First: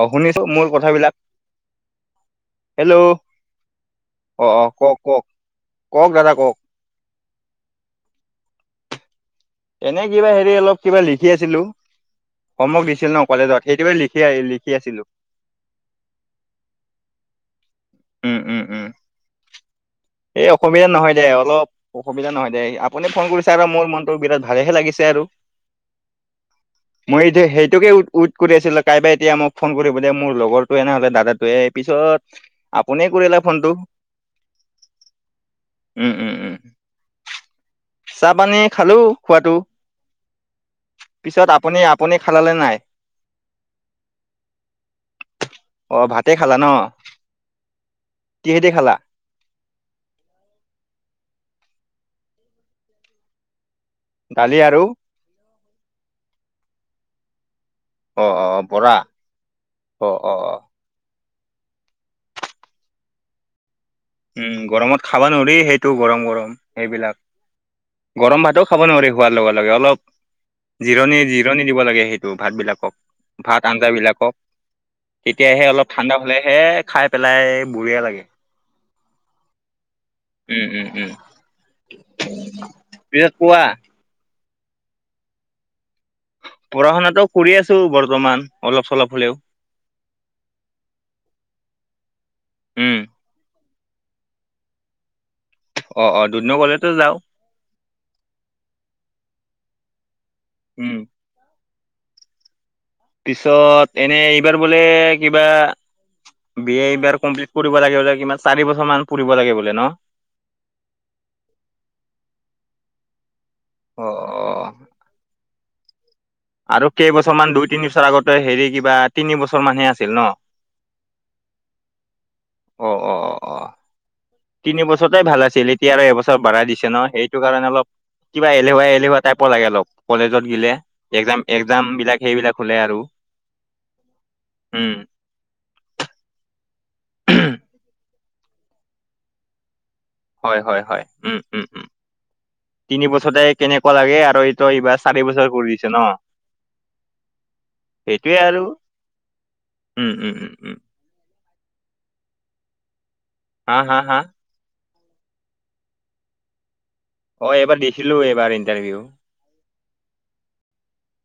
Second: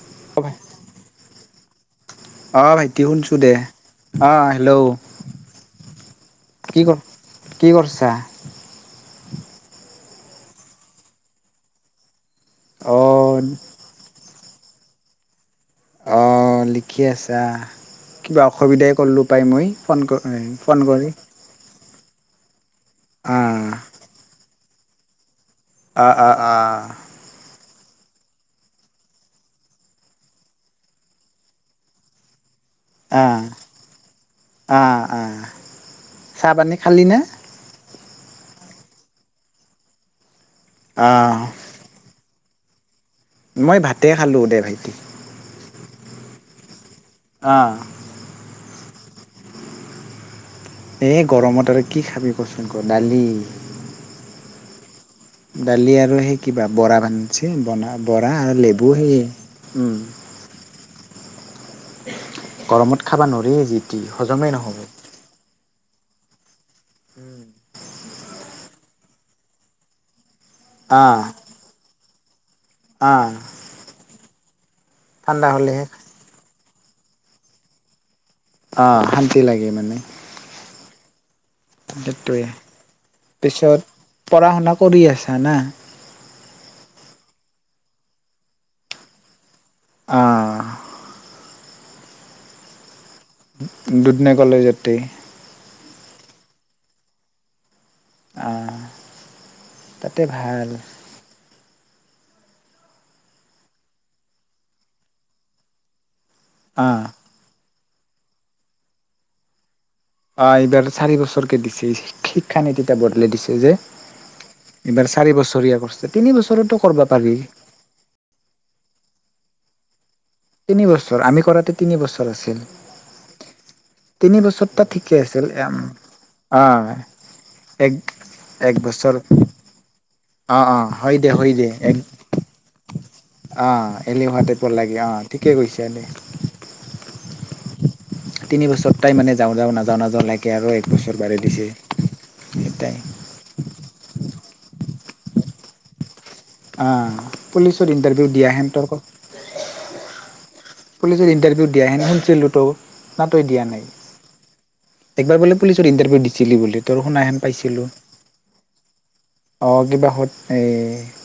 অ শুনিছো মোৰ কথাবিলাক। অ' ভাইটি শুনিছোঁ দে অ হেল্ল'। কওক কওক কওক দাদা কওক কি কৰ কি কৰিছা। এনে কিবা হেৰি অলপ কিবা লিখি আছিলো হম অক অ দিছিল ন কেইটাৱ লিখি সেয়াই লিখি আছিলো। অ লিখি আছা। উম কিবা উম উম অসুবিধাই কৰিলোঁ পাই মই ফোন এই ফোন কৰি দেই আপুনি ফোন অ কৰিছে আৰু মোৰ মনটো বিৰাট ভালেহে লাগিছে আৰু অ', অ', অ। টোকে ওৱেইট কৰি আছিল। কাইবাই এতিয়া মোক ফোন কৰিব দিয় মোৰ লগৰটোৱে নহ'লে দাদাটোৱে পিছত আপোনি অ কৰিলে ফোনটো অ', উম উম উম অ'চাহপানি খালি নে? চাহ পানী খালো খোৱাটো অ পিছত আপুনি আপুনি খালালে নাই। মই ভাতে খালোঁ দে ভাইটি। অ ভাতে খালা ন। অ কিহেদি খালা। এই গৰমত আৰু কি খাবি কচোন আকৌ দালি। দালি আৰু দালি আৰু সেই কিবা বৰা বান ব অ বৰা অ আৰু অ লেবু বৰা সেইয়ে অ অ অ গৰমত খাবা নৰা যি টি হজমেই উম নহ'ব গৰমত খাবা নোৱাৰি সেই টো গৰম গৰম সেইবিলাক গৰম ভাতো খাব নোৱাৰি হোৱাৰ লগে লগে অলপ অ জিৰণি জিৰণি দিব লাগে। সেইটো ভাত বিলাকক অ'। ভাত আঞ্জ বিলাকক ঠাণ্ডা তেতিয়াহে হ'লেহে। অলপ ঠাণ্ডা হলেহে খাই পেলাই বুঢ়িয়ে লাগে। আহ শান্তি লাগে মানে। উম উম উম সেইটোৱে পিছত কোৱা পিছত পঢ়া শুনা কৰি আছা না পঢ়া শুনাাতটো কৰি আছো বৰ্তমান অলপ চলপ হ'লেও আহঁ। উম। দুদনা কলে যতেই অ', অ' দুদনগলেতে যাওঁ। আহ তাতে ভাল। উম পিছত এনে এইবাৰ বোলে কিবা বি এ অ', এইবাৰ কমপ্লিট কৰি পুবাগে বোলে কিমান চাৰি বছৰ মান পুৰিব লাগে বলে ন অহ এইবাৰ চাৰি বছৰ কে দিছে শিক্ষা নীতি বদলাই দিছে যে অ অ এইবাৰ চাৰি বছৰীয়া কৰিছে। তিনি বছৰতো আৰু কৰিব পাৰি। কেইবছৰ মান দুই তিন বছৰ আগতে হেৰি কিবা তিন বছৰ মানহে আছিল ন তিনিবছৰ আমি কৰাতে তিনিবছৰ আছিল। অ অ অ অ তিনি বছৰতে ভাল আছিল এতিয়া আৰু এবছৰ বঢ়াই দিছে অ', ন সেইটো কাৰণে অলপ এক কিবা এক এলেহুৱা বছৰ এলেহুৱা টাইপৰ লাগে অলপ কলেজত অ', গিলে অ', হয় দে একজাম হয় দে, একজাম এক বিলাক সেইবিলাক হ'লে আৰু অ এলেহুৱা টাইপৰ উম লাগে অঁ ঠিকে কৈছেনে তিনি বছৰ তাই মে যাওঁ যাওঁ নাযো হয়, হয়, হয় উম, উম, উম তাই তিনি বছৰতে কেনেকুৱা লাগে আৰু তই এইবাৰ চাৰি বছৰ কৰি দিছে ন। আহ পুলিচত ইণ্টাৰভিউ সেইটোয়ে আৰু দিয়াহেনতৰক উম উম উম উম পুলিচত ইণ্টাৰভিউ দিয়াাহেন শুনছিলোঁতো নাটৈ দিয়া হা নাই। হা হা একবাৰ বোলে পুলিচৰ ইণ্টাৰভিউ দিছিলি বোলে তই শুনা হেন অ এইবাৰ পাইছিলো। দিছিলো এইবাৰ ইণ্টাৰভিউ অ', কিবা হত এই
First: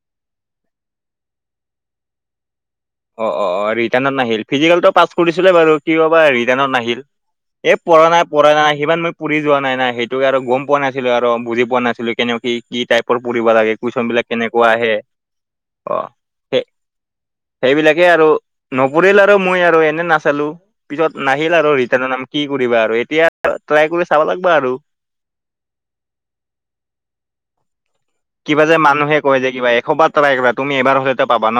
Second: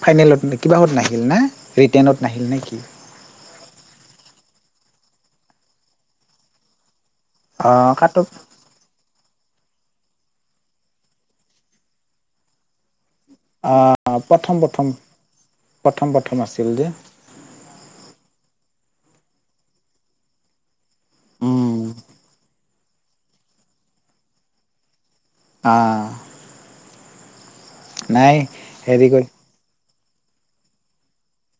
ফাইনেলত নে কিবাত নাহিল না ৰিটেনত নাহিল নে কি? অ অ অ ৰিটানত নাহিল ফিজিকেলটো পাছ কৰিছিলে বাৰু কিয় বা ৰিটানত নাহিল। অ এ কাট অফ পৰানাই-পৰানাই সিমান মই পঢ়ি কোৱা নাই না সেইটো আৰু গম পোৱা নাছিলো আৰু বুজি পোৱা নাছিলো কেনে কি-কি টাইপ। পৰ পঢ়িব লাগে কুইচনবিলাক প্ৰথম কেনেকুৱা প্ৰথম আহে অ, প্ৰথম প্ৰথম আছিল যে সে তাকে আৰু নপৰিল আৰু মই আৰু এনে নাচালো পিছত নাহিল আৰু উম ৰিটেনত নাম কি কৰিবা। এতিয়া ট্ৰাই কৰি চাব লাগব আৰু। আ', কিবা যে হেৰি মানুহে কৰি কয় যে কিবা এশবাৰ ট্ৰাইকৰা কিবা তুমি এবাৰ হলেতো পাবা ন।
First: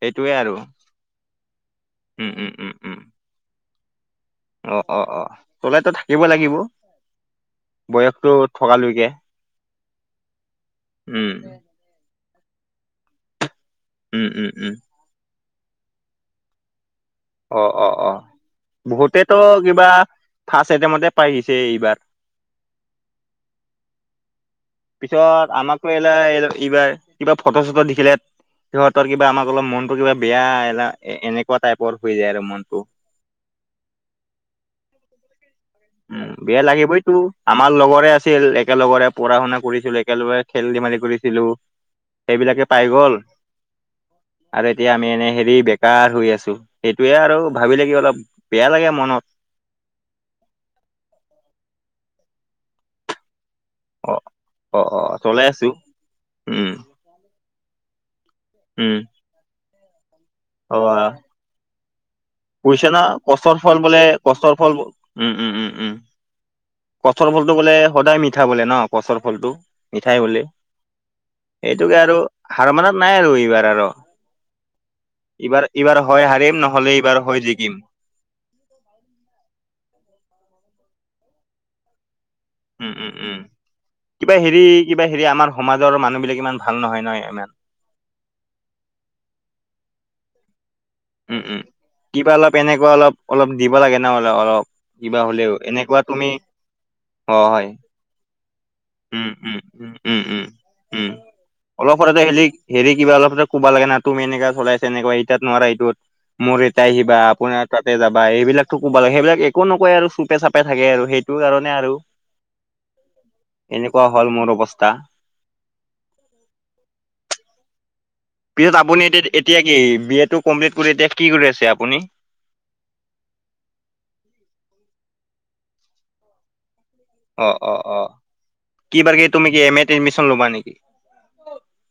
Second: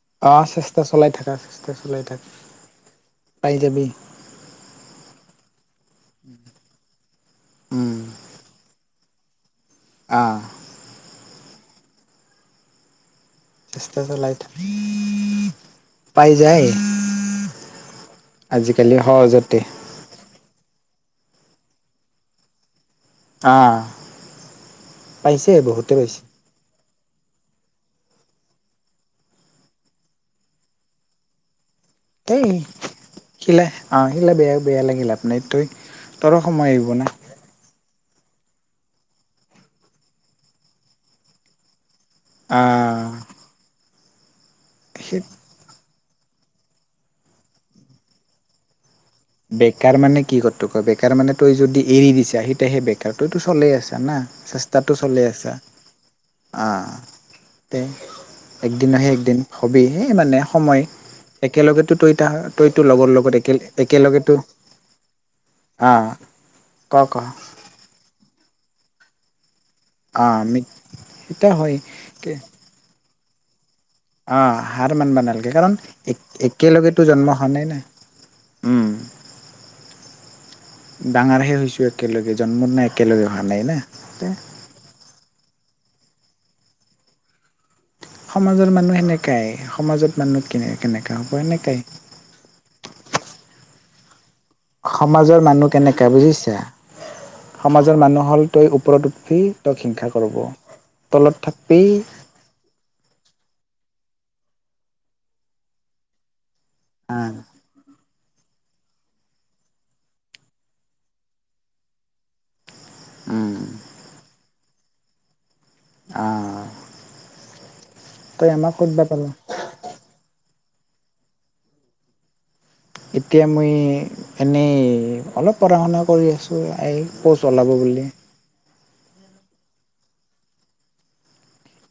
সেইটোয়ে অ', আৰু চেষ্টা চলাই থাকা, চেষ্টা চলাই থাকা উম পাই যাবি। অ'-অ'-অ', চলাইটো থাকিব লাগিব উম বয়সতটো থকালৈকে। আহ উম, চেষ্টা উম চলাই উম থাক উম পাই যায়। অ'-অ'-অ', আজিকালি বহুতেত সহজতে কিবা ফাষ্ট আইটেমতে। পাই গৈছে এইবাৰ। অ'। পিছত আমাকো এইলাৰ এইবাৰ। কিবা ফটো চটো দেখিলে সিহঁতৰ কিবা আমাক অলপ মনতো কিবা বেয়া এনেকুৱা টাইপ। এই শিলে আহিলে বেয়া, বেয়া লাগি লাফ নাই তই উম, তৰো বেয়া সময় আহিব না লাগিবইটো আমাৰ লগৰে আছি ছিল একেলগৰে পঢ়া- শুনা কৰিছিলো একেলগে খেল ধেমালি কৰিছিলো। সেইবিলাকে পাই আহ গ'ল। আৰু এতিয়া আমি সেই এনে হেৰি বেকাৰ হৈ আছো। সেইটোয়ে আৰু ভাবিলে কিবা অলপ বেয়া লাগে মনত। বেকাৰ মানে কি কতো কয়, বেকাৰ মানে তই যদি এৰি দিছা সেতোহে বেকাৰ তই তো। চলি আছে না, অ', অ', চেষ্টাটো অ', চলি চলাই আছে আছো উম, অ'তে। একদিন উম, নহয় একদিন হবি সেই মানে সময় অ'। একেলগো তই। ইটা', তইতো লগৰ লগত একে-একতা। কষ্টৰ ফল উম-উম-উম-উম, আহ ক ক কষ্টৰ ফলটো বুলে সদায় মিথা। মিঠা বুলে ন কষ্টৰ ফলটো মিঠাই বুলে আহ আমি এতিয়া সেইতোকে আৰু হয় হাৰ মানাত। নাই আৰু এইবাৰ আৰু। অ', হাৰ মানবা নালগে কাৰণ এইবাৰ-এইবাৰ এক হয় হাৰিম নহ'লে একেলগেতো এইবাৰ জন্ম হয় হোৱা নাই জিকিম। না। [inaudible] উম, ডাঙাৰহে হৈছো একেলগে। জন্মত নাই একেলগে উম-উম-উম হোৱা নাই না। কিবা হেৰি, কিবা হেৰি আমাৰ সমাজৰ মানুহ বিলাক। ইমান ভাল নহয় ন ইমান। সমাজৰ মানুহ সেনেকাই সমাজত মানুহ কে। উম-উম, কিবা অলপ এনেকুৱা অলপ, অলপ দিব লাগে ন। অলপ কিবা সমাজৰ হ'লেও মানুহ এনেকুৱা কেনেকা তুমি। বুজিছা অ', হয় সমাজৰ মানুহ হ'ল তই ওপৰত উম- উঠবি তোক হিংসা কৰব। উম-উম-উম-উম। উম, তলত থাকবি অলপতে হেলি হেৰি কিবা অলপতে কব লাগে না। তুমি এনেকা চলাইছে এনেকোৱা এতিয়াত নোৱাৰা এইটোত। মোৰ ইয়াতে আহিবা আপোনাৰ তাতে যাবা এইবিলাক। কোব লাগে সেইবিলাক একো নকয় আৰু চুপে চাপে থাকে আৰু সেইটো কাৰণে আৰু। উম, এনেকুৱা হ'ল মোৰ অৱস্থা। আ', পিছত আপুনি এ এতিয়া কি বি এটো কমপ্লিট কৰি এতিয়া কি কৰি আছে আপুনি? এতিয়া মই এনেই অলপ পঢ়া শুনা কৰি আছোঁ। এই প'ষ্ট ওলাব বুলি। অ'-অ'-অ', কি বাৰ গে তুমি কি এ মেত এডমিশন ল'বা নেকি।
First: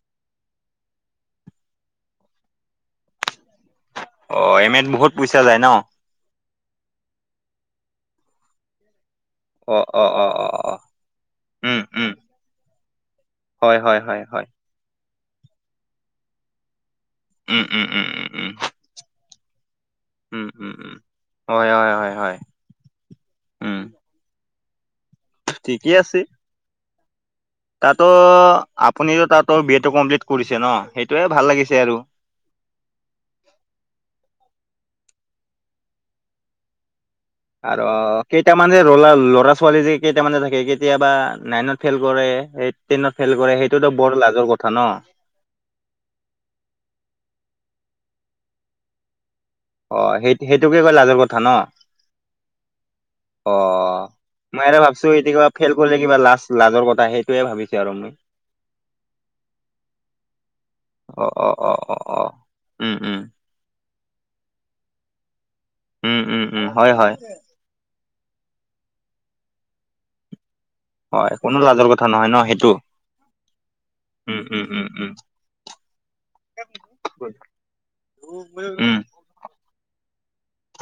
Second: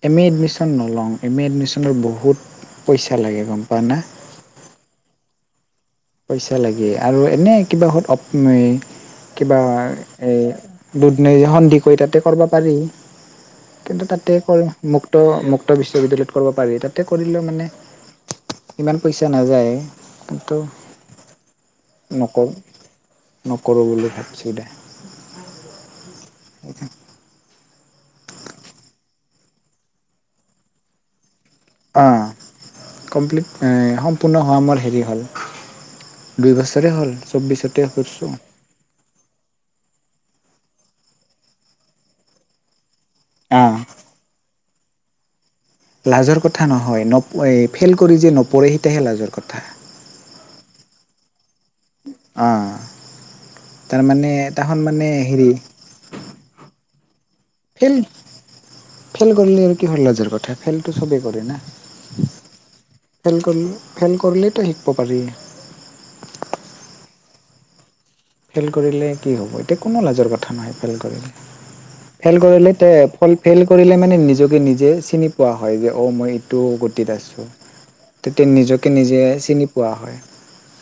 এম এ এডমিশ্যন নলওঁ এম এ এডমিশ্যনত বহুত, পইচা লাগে গম পোৱা না অ', এম এত বহুত পইচা যায় ন'? পইচা লাগে আৰু এনে কিবা হতপ কিবা অ অ অ এ, অ অ দুধনৈ উম সন্দিকৈ উম তাতে পৰবা পাৰি। হয় হয় কিন্তু হয় তাতে হয় কৰে মুক্ত-মুক্ত বিশ্ববিদ্যয়ালয়ত কৰবা পাৰি তাত কৰিলেও উম মানে উম উম উম উম ইমান পইচা নাযায় উম কিন্তু উম উম হয় হয় হয় হয় নকৰ উম নকৰোঁ বুলি ভাবিছোঁ দে। ঠিকে আছে। তাতো আপুনিতো তাতো বি এটো কমপ্লিট কৰিছে ন সেইটোৱে। অ' কমপ্লিট সম্পূৰ্ণ হোৱা মোৰ হেৰি ভাল, দুই বছৰে হ'ল। চৌব্বিছতে আৰু কৰিছোঁ কেইটামান যে ৰ ল'ৰা ছোৱালী যে কেইটামানে কেতিয়াবা নাইনত ফেইল কৰে সেই টেনত ফেইল কৰে অঁ সেইটোতো বৰ লাজৰ কথা। তন লাজৰ কথা নহয়, নপ ফেইল কৰি যে নপৰে সেইটাহে লাজৰ কথা। অ', সেইটো সেইটোকে কয় লাজৰ কথা ন'। অ অ তাৰমানে মই তাহন এটা ভাবিছো মানে এতিয়া হেৰি কিবা ফেইল কৰিলে কিবা লাজ লাজৰ কথা সেই [unintelligible] ভাবিছে ফেইল আৰু মই। ফেইল কৰলে আৰু কিহৰ লজৰ কথা ফেইলটো চবেই অ কৰে অ না। অ অ অ উম উম ফেইল কৰলে ফেইল কৰলেতো শিকব পাৰি। উম, উম, উম। হয়, হয়। ফেইল কৰিলে কি হ'ব এতিয়া কোনো লাজৰ কথা নাই। হয় কোনো লাজৰ কথা নহয় ন ফেই সেইটো কৰিলে তে ফেইল কৰিলে মানে উম নিজকে উম উম নিজে উম চিনি পোৱা হয়। যে অ', মই এইটো গতিত আছোঁ। তেতিয়া নিজকে উম নিজে চিনি পোৱা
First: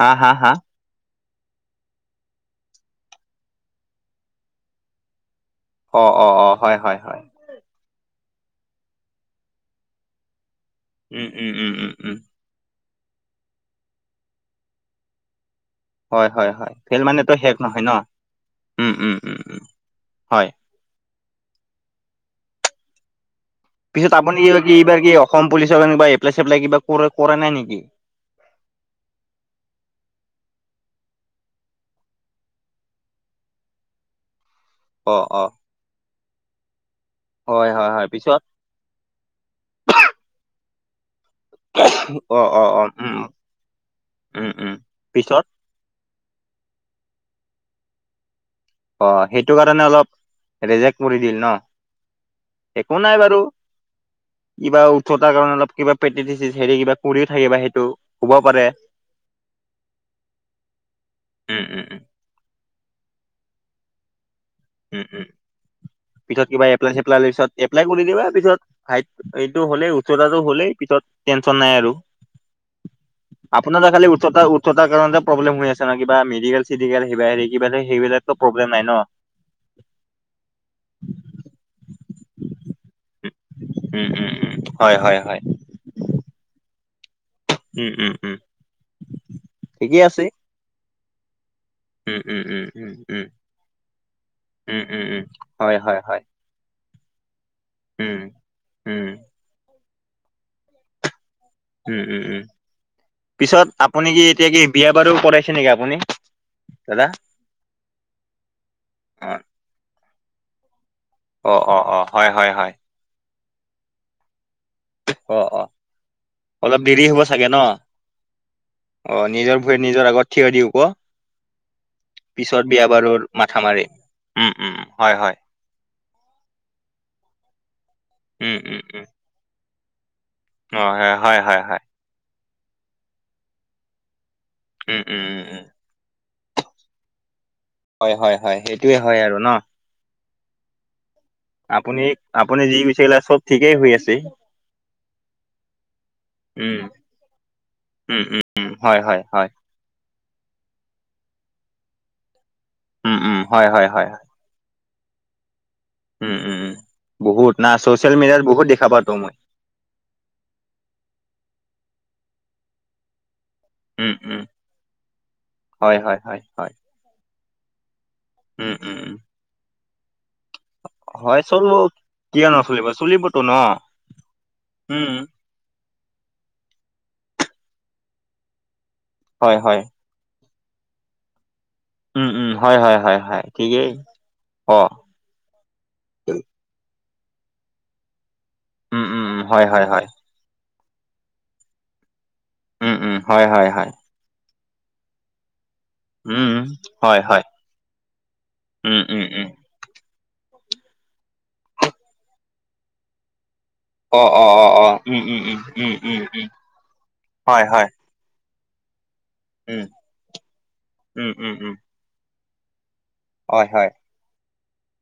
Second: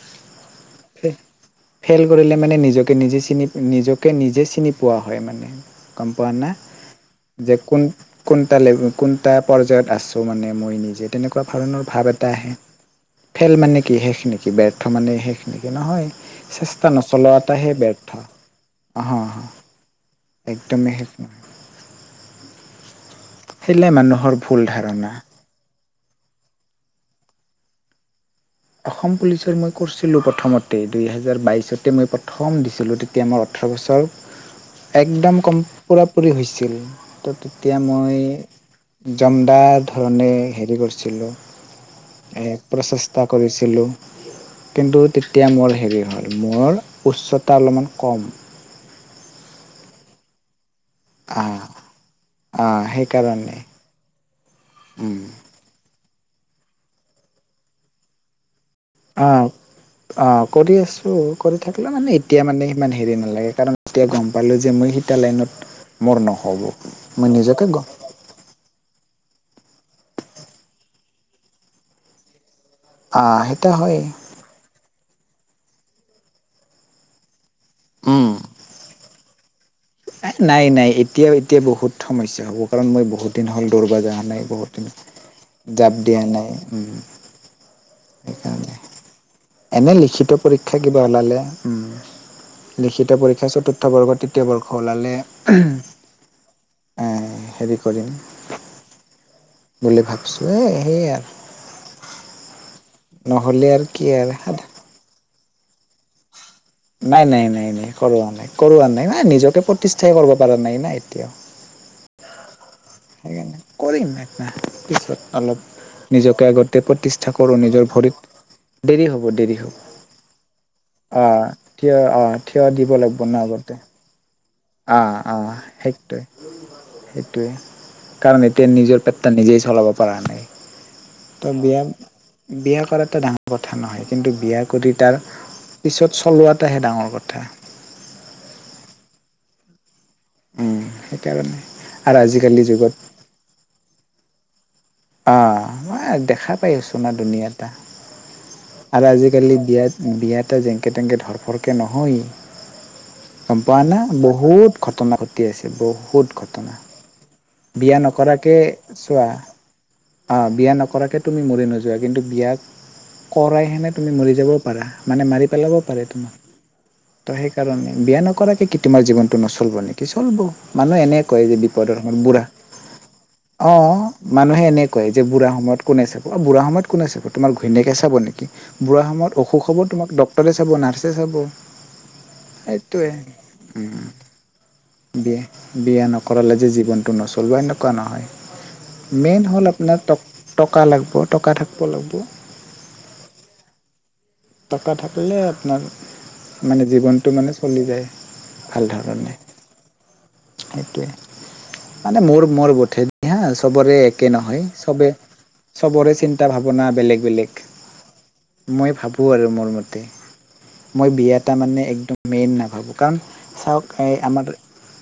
হা হা হা ফেইল কৰিলে মানে নিজকে নিজে চিনি নিজকে নিজে চিনি পোৱা হয় মানে। অ অ অ হয় হয় হয় [unintelligible] যে কোন কোনটা ল কোনটা পৰ্যায়ত আছোঁ মানে মই নিজে উম, তেনেকুৱা উম, উম, ধৰণৰ উম, ভাৱ উম। এটা আহে। ফেল মানে কি শেষ নেকি ব্যৰ্থ মানে শেষ নেকি নহয়, হয়, হয়, হয়। চেষ্ট ফেইল নচলোৱা মানেতো এটা শেষ হে নহয় ন? বৰ্থ উম, আহ উম, উম, আহ উম, হয়। একদমেই ন [unintelligible] পিছত আপুনি কিব কি এইবাৰ কি অসম পুলিচৰ কাৰণে কিবা এপ্লাই চপ্লাই কিবা কৰে কৰে নাই নেকি? অসম পুলিচৰ মই কৰছিলোঁ প্ৰথমতে দুহেজাৰ বাইছতে মই প্ৰথম দিছিলোঁ তেতিয়া মই ওঠ ওঠৰ বছৰ অ', একদম অ', কম পোৰাপুৰি হৈছিল। হয়, তেতিয়া হয়, হয়। পিছত মই জমদাৰ ধৰণে হেৰি কৰিছিলোঁ। অ অ অ উম। এটা কৰিছিলোঁ উম, উম। কিন্তু পিছত তেতিয়া মোৰ হেৰি হয় মোৰৰ উচ্চতা অলপমান কম। অ সেইটো কাৰণে অলপ ৰেজেক্ট কৰি দিল ন। আহ আহ একো নাই বাৰু সেইকাৰণে কিবা উম উঠতাৰ কাৰণে অলপ কিবা প্ৰেকটিছ হেৰি কিবা কও থাকিবা সেইটো হ'ব পাৰে। অ', অ' কৰি আছোঁ কৰি উম, উম, থাকিলে উম, মানে এতিয়া মানে ইমান হেৰি নালাগে কাৰণ এতিয়া গম পালো যে মই উম, সীতা উম। লাইনত মোৰ পিছত নহ'ব কিবা এপ্লাই মই চপলাই পিছত নিজকে এপ্লাই গম কৰি দ আৰু পিছত ভাইট এইটো হ'লেইঠ টো হ'লেই পিছত টেনচন নাই আৰু আহ সেইটা আপোনাৰ ত হয় খালি উ উওঠতাৰ কাৰণ প্ৰব্লেম হৈ আছে ন কিবা মেডিকেল চিডেল সেই হেৰি কিবাতে সেইবিলাকত উম প্ৰব্লেম নাই ন। নাই নাই এতিয়াও এতিয়া বহুত সমস্যা হ'ব পাৰে মই বহুত বহু দিন হ'ল দৌৰবা যোৱা উম উম নাই উম বহুত দিন হয় হয় হয় জাপ দিয়া নাই। ওম। উম উম উম স এনে ঠিকেই আছে লিখিত পৰীক্ষা কিবা ওলালে উম উম উম উম লিখিত উম পৰীক্ষা চতুৰ্থ বৰ্গৰ তৃতীয় বৰ্ষ উম উম খলালে উম হয় হয় হয় হেৰি কৰিম উম উম বুলি ভাবিছোঁ এ সেয়ে আৰু উম উম উম পিছত নহ'লে আৰু আপুনি কি আৰু এতিয়া কি বিয়া বাৰু কৰাইছে। চ নেকি আপুনি দাদা নাই নাই নাই নাই কৰোৱা নাই কৰোৱা নাই নাই নিজকে প্ৰতিষ্ঠাই কৰিব পৰা নাই না। এতিয়াও অ অ অ হয় হয় হয় সেইকাৰণে কৰিম পিছত অ অ অলপ নিজকে অলপ আগতে দেৰি হ'ব প্ৰতিষ্ঠা চাগে ন কৰো নিজৰ ভৰিত দেৰি অ হ'ব দেৰি নিজৰ ভৰিত হ'ব নিজৰ আগত থিয় দি হ'ব অ। থিয় আহ পিছত থিয় বিয়া দিব বাৰুৰ লাগিব ন মাথা আগতে। মাৰি উম উম হয় আহ অ হয় সেইটোৱে সেইটোৱে কাৰণ উম এতিয়া উম উম নিজৰ পেটটা নিজেই চলাব পৰা নাই অ হয় হয় তো হয় হয় বিয়া বিয়া কৰাটো ডাঙৰ কথা নহয় কিন্তু বিয়া কৰি উম, তাৰ উম, উম, উম, পিছত। চলোৱাটহে ডাঙৰ কথা হয় হয় হয় সেইটোোৱে হয় আৰু ন উম সেইকাৰণে আপুনি আৰু আপুনি আজিকালি যি যুগত বিচাৰিলে চব ঠিকেই হৈ আছে অঁ ম দেখা উম, পায়ছোনা ধুনীয়া এটা উম, উম, উম, হয়, আৰু হয়, হয়, আজিকালি বিয়াত বিয়া এটা যেংকে তেংকে ধৰফৰকে নহয়। উম, উম, গম হয়, পোৱা হয়, নাই হয়, হয় বহুত ঘটনা ঘটি আছে বহুত উম, উম, উম। ঘটনা বহুত না বিয়া চচিয়েল মিডিয়াত নকৰাকে বহুত দেখা পাতো চোৱা মই। অ বিয়া নকৰাকৈ তুমি মৰি নোযোৱা কিন্তু বিয়াত কৰাইহেনে তুমি উম, মৰি উম, যাব পাৰা মানে মাৰি পেলাব হয়, পাৰে হয়, তোমাক হয়, হয়, তো সেইকাৰণে বিয়া নকৰাকে উম, কি উম, তোমাৰ উম, জীৱনতটো নচলিব নেকি চলিব মানুহে এনে হয়, কয় যে চলিব বিপদৰ। সময়ত বুঢ়া কিয় নচলিব চলিবতো ন? অ মানুহে এনে কয় উম, যে বুঢ়া সময় কনে চাব বুঢ় সময়ত কোনে চ তোমাৰ ঘৈণীয়েকে চাব নেকি বুঢা সময়ত হয়, অসখ হব হয়, তোমাক ডকটৰে চাব নাৰ্ছেে চাব উম উম হয় হয় সেইটোৱে হয় হয় ঠিকেই উম, অ', বিয়া বিয়া নকৰালে যে জি। উম, উম, উম হয়, হয়, হয়, [unintelligible] টকা লাগিব টকা থাকিব লাগিব উম উম হয় হয় হয় টকা থাকিলে। আপোনাৰ উম, মানে হয়, জীৱনটো হয়, মানে চলি যায় ভাল উম, উম, ধৰণে উম। সেইটোৱে মানে মোৰ মোৰ গোঠে দি হা। চবৰে অ একে অ নহয় অ অ চবেই উম উম উম উম চবৰে উম উম চিন্তা ভাৱনা বেলেগ বেলেগ হয় হয় মই ভাবোঁ আৰু মোৰ উম মতে মই উম বিয়া উম এটা উম মানে একদম মেইন নাভাবোঁ কাৰণ হয় হয় চাওক এই আমাৰ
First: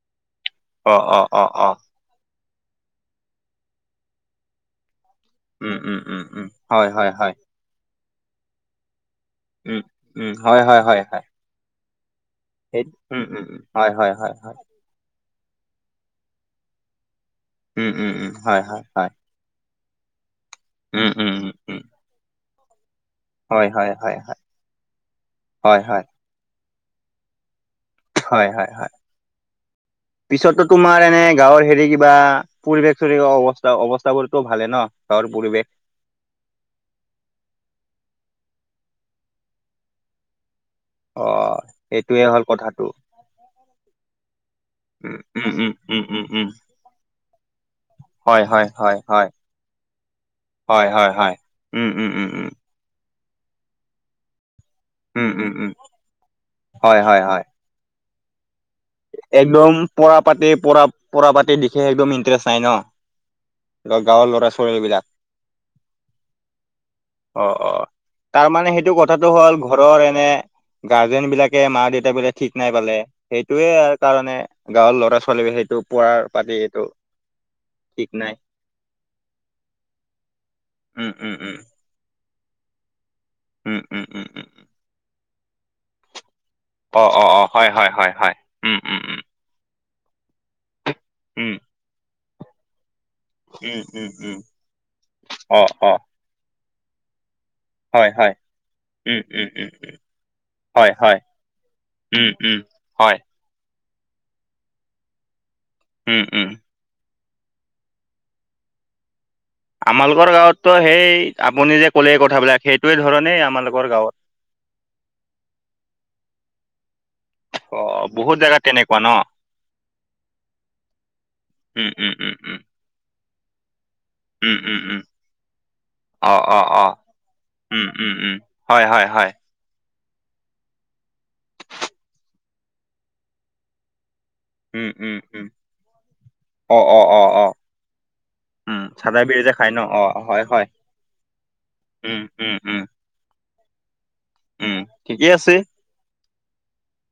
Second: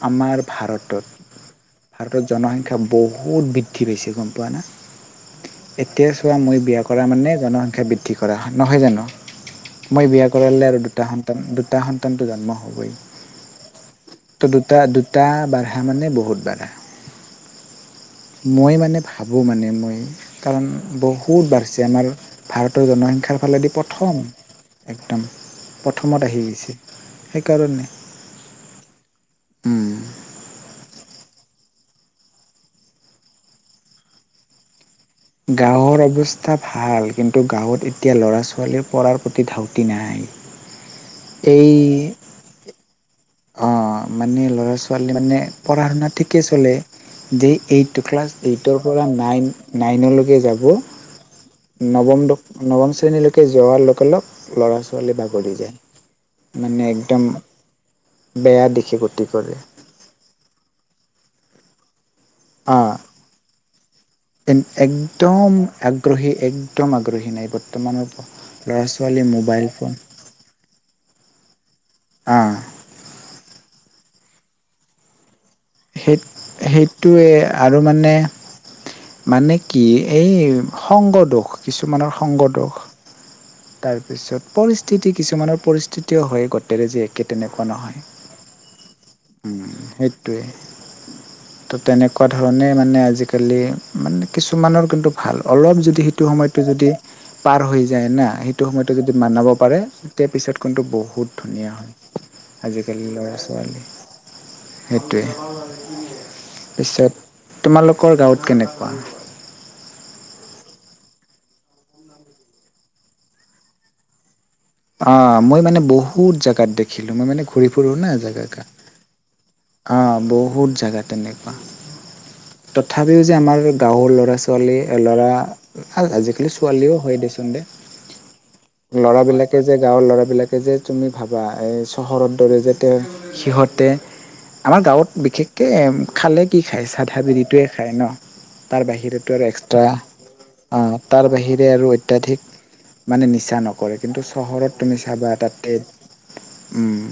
আমাৰ অ ভাৰতত অ অ অ। ভাৰতৰ জনসংখ্যা বহুত বৃদ্ধি পাইছে গম পোৱা না উম উম এতিয়া উম চোৱা উম মই বিয়া হয় কৰা হয় মানে হয় জনসংখ্যা বৃদ্ধি কৰা নহয় জানো উম মই বিয়া উম হয় কৰালে আৰু হয় হয় দুটা হয় সন্তান দুটা সন্তান প্ৰটো জন্ম সেই হবই উম উম উম হয় হয় হয় ত হয় দুটা দুটা এটা বঢ়া মানে বহুত বঢ়া উম উম উম হয় মই হয় মানে হয় ভাবোঁ মানে মই কাৰণ উম উম বহুত উম উম বাঢ়িছে আমাৰ ভাৰতৰ জনসংখ্যাৰ হয় ফালেদি। হয় হয় প্ৰথম হয় একদম হয় হয় প্ৰথমত আহি গৈছে সেইকাৰণে হয় হয় হয় উম পিছতো তোমাৰ এনে গাঁৱৰ হেৰি। বা পৰিৱেশ চৰি অৱস্থা অৱস্থাাবোৰতো ভালে ন গাঁৱৰ পৰিৱেশ গাঁৱৰ অৱস্থা ভাল কিন্তু গাঁৱত এতিয়া ল'ৰা ছোৱালী পঢ়াৰ প্ৰতি ধাউতি নাই। অ, সেইটোৱে হ'ল কথাটো। অঁ মানে ল'ৰা ছোৱালী উম মানে উম উম পঢ়া উম শুনা উম ঠিকে উম চলে যে এইট ক্লাছ হয় হয় এইটৰ হয় পৰা হয় নাইন নাইনলৈকে যাব হয় হয় হয় উম উম নৱম উম দ উম নৱম শ্ৰেণীলৈকে যোৱাৰ লগে লগপ ল'ৰা ছোৱালী উম উম বাগৰি উম যায় মানে হয় হয় একদম হয় বেয়া দিশে গতি কৰে একদম পৰা পাতে পৰা - পৰা পাতে দিখে একদম ইণ্টাৰেষ্ট নাই ন। গাঁৱৰ ল'ৰা এ- ছোৱালী বিলাক একদম আগ্ৰহী - একদম আগ্ৰহী নাই বৰ্তমানৰ তাৰ মানে ল'ৰা সেইটো ছোৱালী কথাটো হ'ল মোবাইল ফোন ঘৰৰ এনে গাৰ্জেন বিলাকে মা দেউতা বোলে আহ ঠিক নাই পালে সেইটয়ে। য়াৰ কাৰণ গাঁৱৰ ল'ৰা ছোৱালী বি সেই সেই সেইটোৱে আৰু ঠিক মানে নাই মানে কি এই উম উম উম সংগদোষ কিছুমানৰ সংগদোষ উম উম উম তাৰপিছত উম পৰিস্থিতি কিছুমানৰ পৰিস্থিতিও হৈ গছে হতেৰে অ যে অ একে অ তেনেকুৱা হয় হয় নহয় হয় হয় উম উম উম সেইটোৱে উম ত তেনেকুৱা ধৰণে মানে আজি আজিকালি উম উম মানে উম কিছুমানৰ কিন্তু ভাল অ অলপ অ যদি সেইটো সময়টো যদি। পাৰ হৈ যায় হয় না হয় সেইটো সময়তো যদি উম উম বনাব উম পাৰে তেয়া পিছত কিন্তটো হয় হয় বহুত ধুনীয়া উম হয় উম আজিকালি হয় লৰা ছোৱালী সেইটোৱে উম উম পিছত তোমালোকৰ গাঁৱত কেনেকুৱা আমালোকৰ গাঁৱতো সেই আপুনি যে কলে কথাবিলাক সেইটোোৱে ধৰণেই আমালোকৰ গাঁৱত। [inaudible] অ মই মানে বহুত জোগাত দেখিলোঁ মই মানে ঘূৰি ফুুৰোঁ অ' না বহুত জেগাত জেগা। তেনেকুৱা ন? অ' বহুত জোগা তেনেকুৱা উম, উম, উম, উম, তথাপিও যে আমাৰ গাৱৰ ল'ৰা উম, ছোৱালী উম, উম। ল'ৰা অ', আজিকালি অ', অ', ছোৱালীও হয় দিচোন দে উম, উম, উম। হয়, হয়, ল'ৰা হয়। বিলাকে যে। গাঁৱৰ ল'ৰাবিলাকে যে তুমি ভাবা এই চহৰ দৰে যে তেওঁ সিহঁতে আমাৰ উম, উম, গাঁৱত উম। বিশেষকে খালে কি অ', খায় অ', চাধা অ', অ'। বিধটোৱে খায় ন' উম, তাৰ চাদা বাহিতো বিৰি আৰু যে খাই ন? অ' হয়, হয়। এক্সট্ৰা তাৰ বাহিৰে আৰু উম, অত্যাধিক উম, উম, মানে নিচা নকৰে কিন্তু চহৰত উম। তুমি চাবা ঠিকেই আছে। তাতে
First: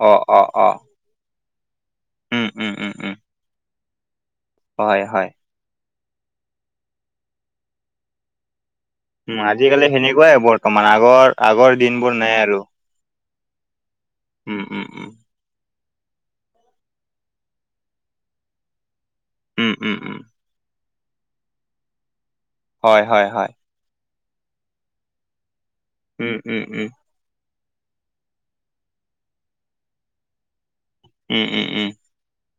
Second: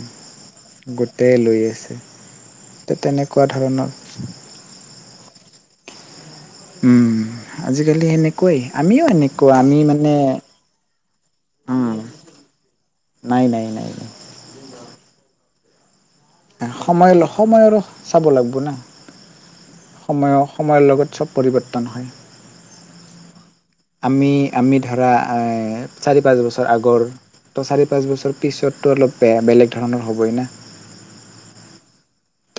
অ', অ', অ'। গোটেল। উম, উম, উম, উম। তেনেকুৱা ধৰণৰ হয় হয় উম আজিকালি সেনেকুৱাই আমিও উম, এনেকুৱা আমি আজিকালি মানে সেনেকুৱাই বৰ্তমান আগৰ আগৰ উম দিনবোৰ নাই আৰু নাই নাই ন ন উম উম উম সময়ৰ সময়ৰো চাব লাগিব না উম, উম, উম। সময়ৰ সময়ৰ লগত চব পৰিৱৰ্তন হয় হয়- হয়- হয়। আমি - আমি ধৰা চাৰি উম, পাচ উম, বছৰ উম। আগৰ ত' চাৰি পাঁচ বছৰ পিছততো অলপেয়া বেলেগ ধৰণৰ হ'বই না উম উম উম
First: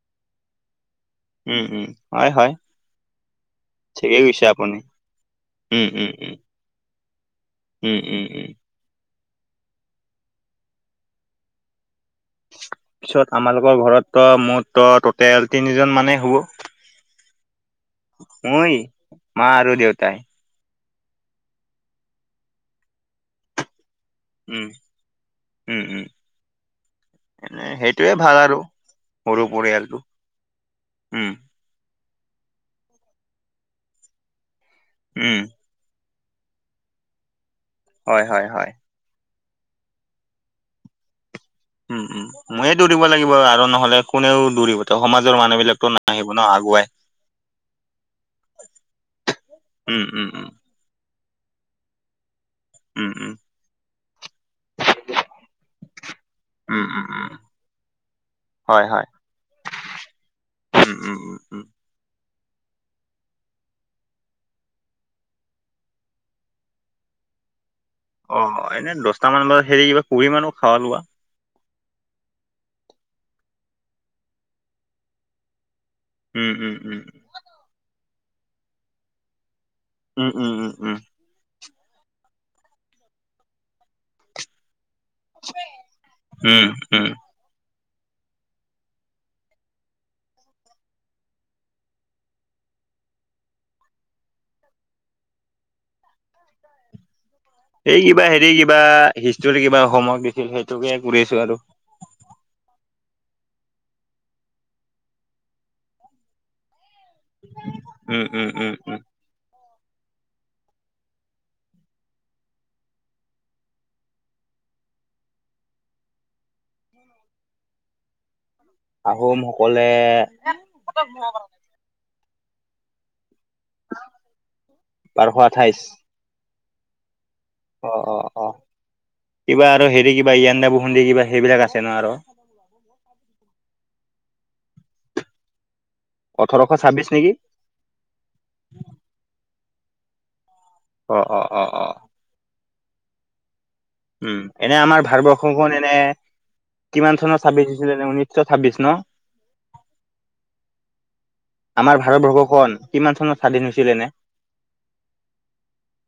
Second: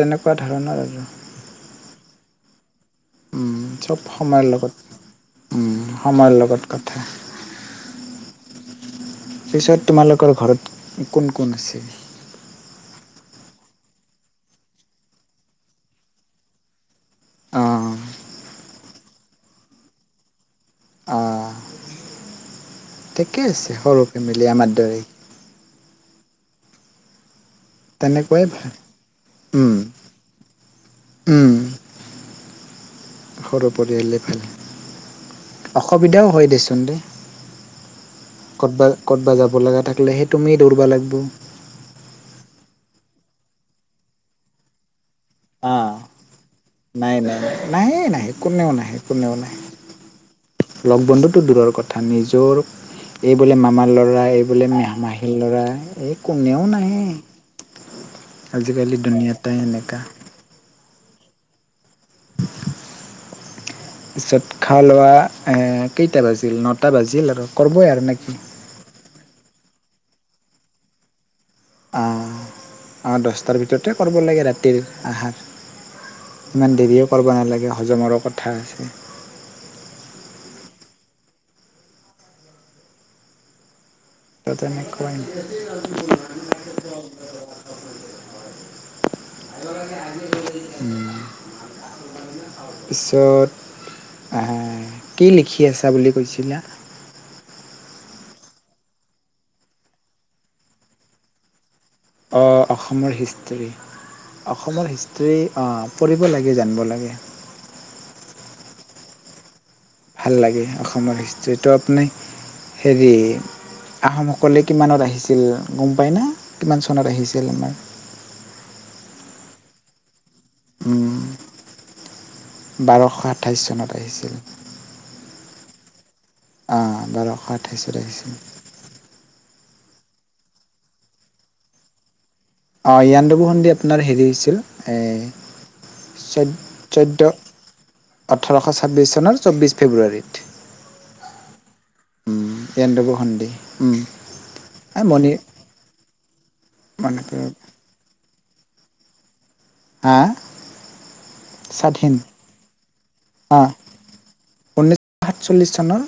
তেনেকুৱা ধৰণৰ আৰু উম উম হয় হয় উ চব ঠিকেই কৈছে সময়ৰ আপুনি। লগত উ উম, উম, উম, সময়ৰ লগত কথা উম - উম - উম। পিছত তোমালোকৰ ঘৰত কোন কোন আছে? পিছত আমালোকৰ ঘৰত ত মোৰ ত টোটেল তিনিজন মানেই হ'ব। অঁ ম‌ই, মা আৰু দেউতাই অ, ঠিকে আছে সৰু ফেমিলি উম, আমাৰ দৰেই উম, উম, এনে সেইটোয়ে ভাল আৰু সৰু উম পৰিয়ালটো, উম সৰু পৰিয়ালে ভালে। উম সুবিধাও হয় দেচোন দে হয়, হয়, হয়। ক'তবা ক'তবা যাব লগা থাকিলে সেই তুমিয়েই দৌৰিব লাগিব। উম উম ময়ে দৌৰিব লাগিব আৰু নহ'লে কোনেও দৌৰিব তো অ' নাই নাই, নাহে নাহে কোনেও নাহে কোনেও নাহে উম উম উম লগ বন্ধুৰ টো দূৰৰ কথা, নিজৰ উম, উম, এই বোলে মামাৰ ল'ৰা এই বোলে মা মাহীৰ ল'ৰা এই কোনেও উম, নাহে উম, উম, হয়, আজিকালি হয়, দুুনীয়াটো সেনেকা উম উম উম পিছত খাৱা-লোৱা কেইটা বাজিল, নটা বাজিল আৰু। কৰবই আৰু নেকি অ' এনে দচটা মান বজাত হেৰি কিবা কৰিম আৰু খাৱা-লোৱা। অঁ অঁ দচটাৰ ভিতৰতে কৰিব লাগে ৰাতিৰ আহাৰ উম, উম, ইমান উম, দেৰিও কৰিব নালাগে হজমৰো কথা আছে উম উম উম উম তে তেনেকুৱা উম, উম। [inaudible] পিছত অঁ কি লিখি আছা বুলি কৈছিলা? এই কিবা হেৰি কিবা হিষ্ট'ৰী কিবা অসমৰ দিছিল সেইটোকে কৰি আছো আৰু অঁ অসমৰ হিষ্ট্ৰী অসমৰ হিষ্ট্ৰী অ' পঢ়িব লাগে জানিব লাগে উম উম উম উম ভাল লাগে অসমৰ হিষ্ট্ৰ্ৰীটো আপুনি হেৰি আহোমসকলে কিমানত আহিছিল গম পায় না? কিমান চনত আহিছিল আমাৰ? আহোমসকলে উম বাৰশ সাত আঠাইশ চনত আহিছিল। বাৰশ আঠাইশ অঁ বাৰশ আঠাইছত অ' আহিছিল অ' অ', কিবা আৰু হেৰি কিবা ইয়ান্দাবু সন্ধি কিবা সেইবিলাক আছে ন আৰু? অঁ ইয়ান্দাবু সন্ধি আপোনাৰ হেৰি হৈছিল এ চৈধ ওঠৰশ ছাব্বিশ নেকি? চৈধ্য, ওঠৰশ ছাব্বিশ চনৰ চৌব্বিছ ফেব্ৰুৱাৰীত। অ', অ', অ', অ', ইয়াণ্ডাবু সন্ধি উম এনে আমাৰ মণি ভাৰতবৰ্ষখন এনে কিমান চনত মণিপুৰ স্বাধীন হৈছিলে নে ঊনৈশ ঊনৈশ ছাব্বিশ ন? হা আমাৰ স্বাধীন ভাৰতবৰ্ষখন কিমান চনত স্বাধীন অঁ হৈছিল এনে? ঊনৈছশ সাতচল্লিছ চনৰ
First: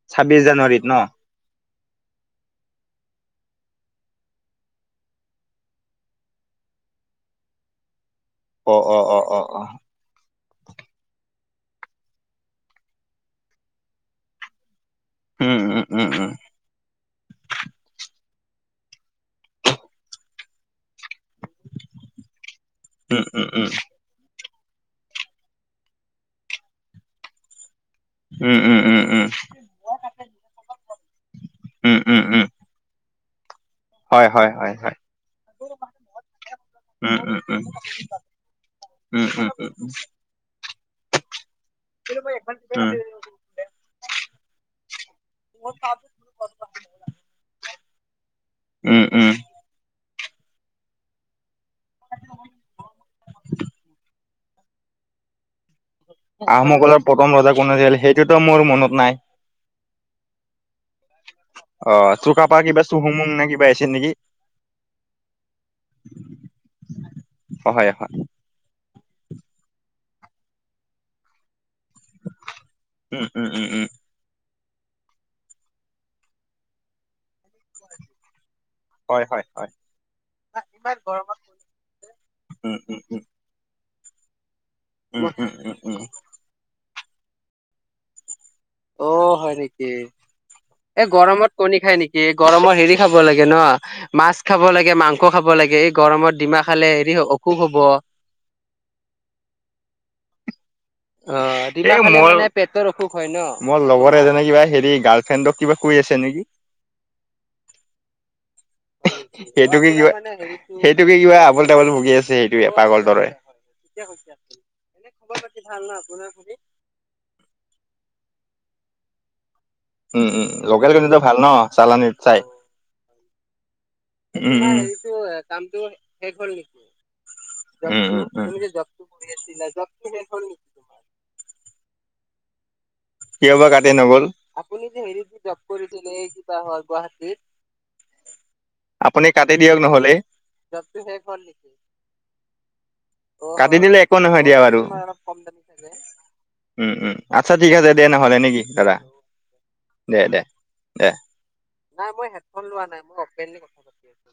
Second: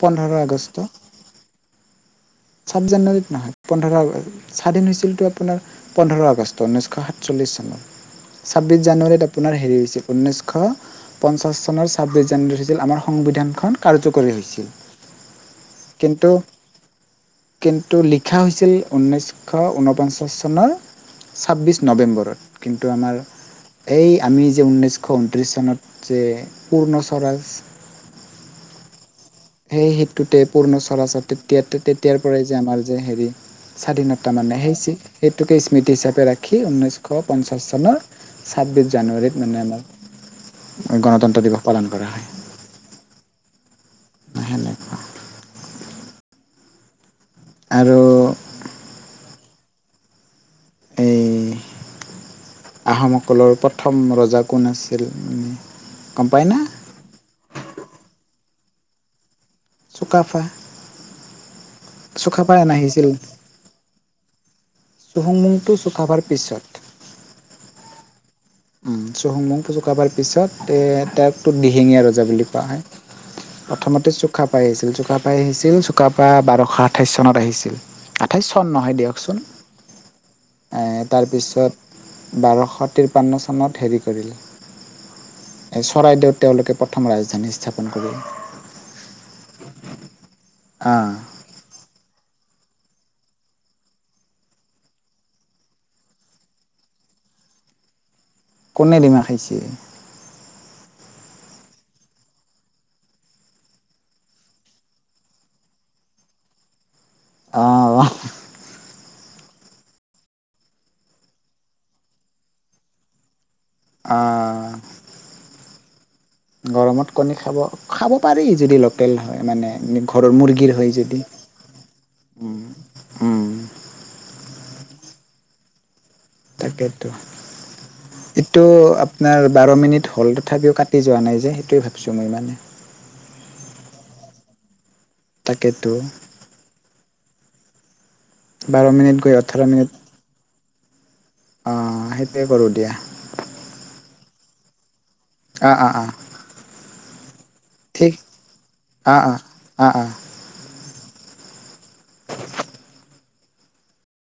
পোন্ধৰ ছাব্বিশ জানুৱাৰীত আগষ্ট ন'? ছাব্বিশ জানুৱাৰীত নহয়, পোন্ধৰ আগষ্ট স্বাধীন হৈছিলতটো আপোনাৰ পোন্ধৰ আগষ্ট ঊনৈছশ সাতচল্লিশ চনৰ ছাব্বিশ অ', অ', অ', জানুৱাৰীত অ', আপোনাৰ অ', হেৰি হৈছে ঊনৈশ শ পঞ্চাশ চনৰ ছাব্বিশ জানুৱাৰী হৈছিল আমাৰ সংবিধানখন কাৰ্যকৰী হৈছিল। উম, উম, উম, উম, কিন্তু কিন্তু লিখা হৈছিল ঊনৈশ ঊনপঞ্চাশ চনৰ ছাব্বিশ নৱেম্বৰত, কিন্তু আমাৰ উম, উম, উম। এই আমি। ঊনৈশ ঊনত্ৰিশ চনত যে পূৰ্ণ স্বৰাজ উঁম, উঁম উঁম, উঁম। সেই সেইটোতে পূৰ্ণ স্বৰাজৰ তেতিয়াতে উম, তেতিয়াৰ উম, উম। পৰাই যে আমাৰ যে হয়, স্বাধীনতা হয়, মানে হয়, সেই চি হয়। সেইটোকে স্মৃতি হিচাপে ৰাখি, ঊনৈশ উম, উম, উম, পঞ্চাশ চনত ছাব্বিশ উম, উম, জানুৱাৰীত, মানে উম, আমাৰ গণতন্ত্ৰ দিৱস পালন কৰা হয়। উম। নাহেনেকা ব [unintelligible] [unintelligible] আৰু উঁম, উঁম। এই আহোমসকলৰ প্ৰথম ৰজা কোন আছিল? গম পাই না আহোমসকলৰ প্ৰথম ৰজা কোন আছিল, সেইটোতো মোৰ মনত নাই। চুকাফা। অ' চুকাফা। কিবা চুহুংমুং নে? কিবা আছিল নেকি? চুহুংমুংটো চুকাফাৰ পিছত ভাল [unintelligible] চুহুংমুং চুকাফাৰ পিছত এ [inaudible] দিহিঙীয়া ৰজা বুলি কোৱা হয় উম, উম, উম, উম। প্ৰথমতে চুকা ছিল চুকাফাই আহিছিল চুকাফাই বাৰশ আঠাইছ চনত আহিছিল প্ৰথন নহয় হয়, দিয়কচোন হয়, হয়। তাৰ পিছত, বাৰশ উম, উম, উম, ত্ৰিপন্ন চনত হেৰি উম, উম, উম, কৰিলে উম। চৰাইদেউত তেওঁলোকে প্ৰথম ৰাজধানী স্থাপন কৰিলে। অ' হয় নেকি? এই আহ গৰমত কণী খায় নেকি? গৰমত হেৰি খাব লাগে ন, মাছ খাব লাগে, মাংস খাব লাগে? এই গৰমত ডিম খালে হেৰি হ কো হ'ব। কোনে ডিমা খাইছিয়ে? অ পেটৰ অসুখ হয় ন? মোৰ লগৰ এজনে গালফ্ৰেণ্ডক কৈ এ ছে নেকি? অহ। সেইটোৱে কিবা আবোল-তাবোল বকি আছে। সেইটোৱে পাগল দৰে। কেতিয়া কৈছা আপুনি, আহ এনে খবৰ পাতি ভাল নহয় আপোনাৰ? গৰমত কণী খাব পাৰি, যদি লোকেল কণী হয়, মানে উঁম, ঘৰৰ উঁম মুৰ্গীৰ লোকেল হয় কণীটো যদি ভাল ন, চালানীত চাই? উম উম উমঁ, উমঁ--কামটো তাকে তেতো। এইটো আপোনাৰ বাৰ মিনিট হ'ল, তথাপিও কাটি যোৱা নাই যে। সেইটোৱেই ভাবিছোঁ। যমেইমানানে [unintelligible] কিয় বা কাতি নগল তাকেতো [unintelligible] [inaudible] বাৰ মিনিট আপুনি গৈ কাটি ওঠৰ দিয়ক, মিনিট নহ'লে। অ সেইটোৱে কৰোঁ দিয়া কাটি দিলে। নহয়, দিয়ক বাৰু। অ অ অ উঁম, উঁম--আচ্ছা, ঠিক আছে। দে, নহ'লে নেকি, দাদা? অ অ অ অ দে, দে। নাই, মই হেডফোন লোৱা নাই। মই ওপেনলীয়ে কথা পাতি আছোঁ।